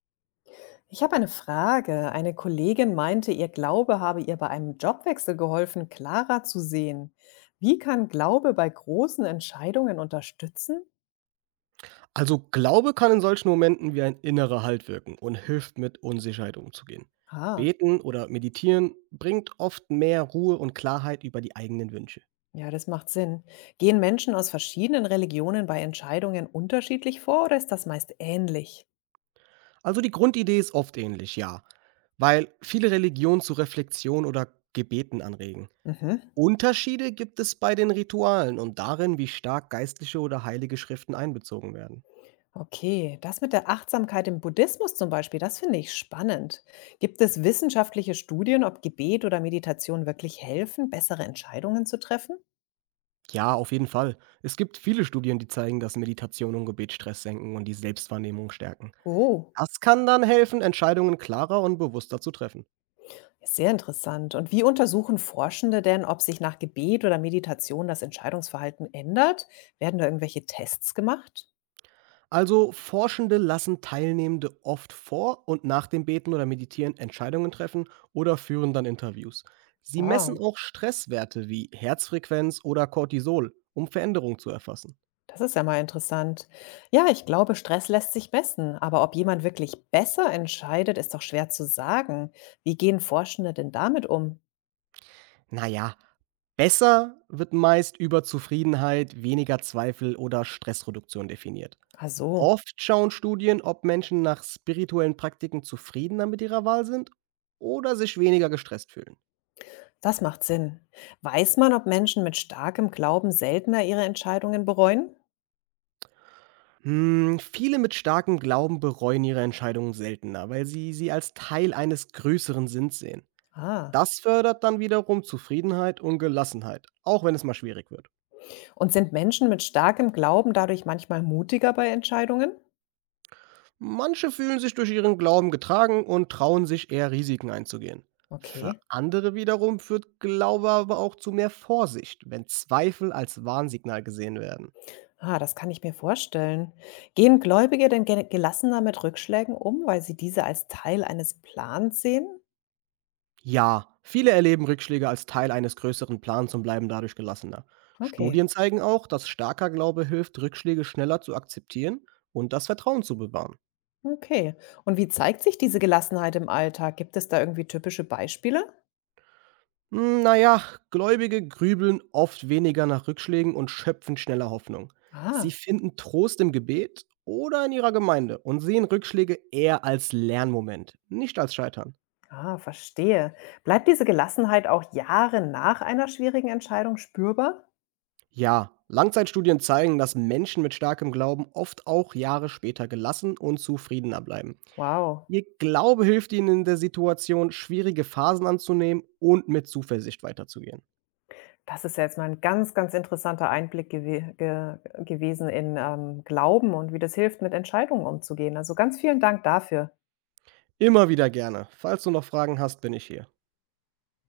Ich habe eine Frage. Eine Kollegin meinte, ihr Glaube habe ihr bei einem Jobwechsel geholfen, klarer zu sehen. Wie kann Glaube bei großen Entscheidungen unterstützen? Also Glaube kann in solchen Momenten wie ein innerer Halt wirken und hilft mit Unsicherheit umzugehen. Ah, Beten oder meditieren bringt oft mehr Ruhe und Klarheit über die eigenen Wünsche. ja, das macht Sinn. Gehen Menschen aus verschiedenen Religionen bei Entscheidungen unterschiedlich vor oder ist das meist ähnlich? Also die Grundidee ist oft ähnlich, ja, weil viele Religionen zu Reflexion oder Gebeten anregen. Mhm. Unterschiede gibt es bei den Ritualen und darin, wie stark geistliche oder heilige Schriften einbezogen werden. Okay, das mit der Achtsamkeit im Buddhismus zum Beispiel, das finde ich spannend. Gibt es wissenschaftliche Studien, ob Gebet oder Meditation wirklich helfen, bessere Entscheidungen zu treffen? Ja, auf jeden Fall. Es gibt viele Studien, die zeigen, dass Meditation und Gebet Stress senken und die Selbstwahrnehmung stärken. Oh. Das kann dann helfen, Entscheidungen klarer und bewusster zu treffen. Ja, sehr interessant. Und wie untersuchen Forschende denn, ob sich nach Gebet oder Meditation das Entscheidungsverhalten ändert? Werden da irgendwelche Tests gemacht? Also Forschende lassen Teilnehmende oft vor und nach dem Beten oder Meditieren Entscheidungen treffen oder führen dann Interviews. Sie messen Wow, auch Stresswerte wie Herzfrequenz oder Cortisol, um Veränderungen zu erfassen. das ist ja mal interessant. Ja, ich glaube, Stress lässt sich messen, aber ob jemand wirklich besser entscheidet, ist doch schwer zu sagen. Wie gehen Forschende denn damit um? Naja, besser wird meist über Zufriedenheit, weniger Zweifel oder Stressreduktion definiert. Ach so, Oft schauen Studien, ob Menschen nach spirituellen Praktiken zufriedener mit ihrer Wahl sind oder sich weniger gestresst fühlen. das macht Sinn. Weiß man, ob Menschen mit starkem Glauben seltener ihre Entscheidungen bereuen? Hm, viele mit starkem Glauben bereuen ihre Entscheidungen seltener, weil sie sie als Teil eines größeren Sinns sehen. Ah, Das fördert dann wiederum Zufriedenheit und Gelassenheit, auch wenn es mal schwierig wird. und sind Menschen mit starkem Glauben dadurch manchmal mutiger bei Entscheidungen? Manche fühlen sich durch ihren Glauben getragen und trauen sich eher Risiken einzugehen. Für Okay. andere wiederum führt Glaube aber auch zu mehr Vorsicht, wenn Zweifel als Warnsignal gesehen werden. Ah, das kann ich mir vorstellen. Gehen Gläubige denn ge gelassener mit Rückschlägen um, weil sie diese als Teil eines Plans sehen? Ja, viele erleben Rückschläge als Teil eines größeren Plans und bleiben dadurch gelassener. Okay, Studien zeigen auch, dass starker Glaube hilft, Rückschläge schneller zu akzeptieren und das Vertrauen zu bewahren. okay. Und wie zeigt sich diese Gelassenheit im Alltag? Gibt es da irgendwie typische Beispiele? Hm, naja, Gläubige grübeln oft weniger nach Rückschlägen und schöpfen schneller Hoffnung. Sie Ah, finden Trost im Gebet oder in ihrer Gemeinde und sehen Rückschläge eher als Lernmoment, nicht als Scheitern. ah, verstehe. Bleibt diese Gelassenheit auch Jahre nach einer schwierigen Entscheidung spürbar? Ja, Langzeitstudien zeigen, dass Menschen mit starkem Glauben oft auch Jahre später gelassen und zufriedener bleiben. Wow. Ihr Glaube hilft ihnen in der Situation, schwierige Phasen anzunehmen und mit Zuversicht weiterzugehen. Das ist ja jetzt mal ein ganz, ganz interessanter Einblick gewesen in Glauben und wie das hilft, mit Entscheidungen umzugehen. Also ganz vielen Dank dafür. Immer wieder gerne. Falls du noch Fragen hast, bin ich hier.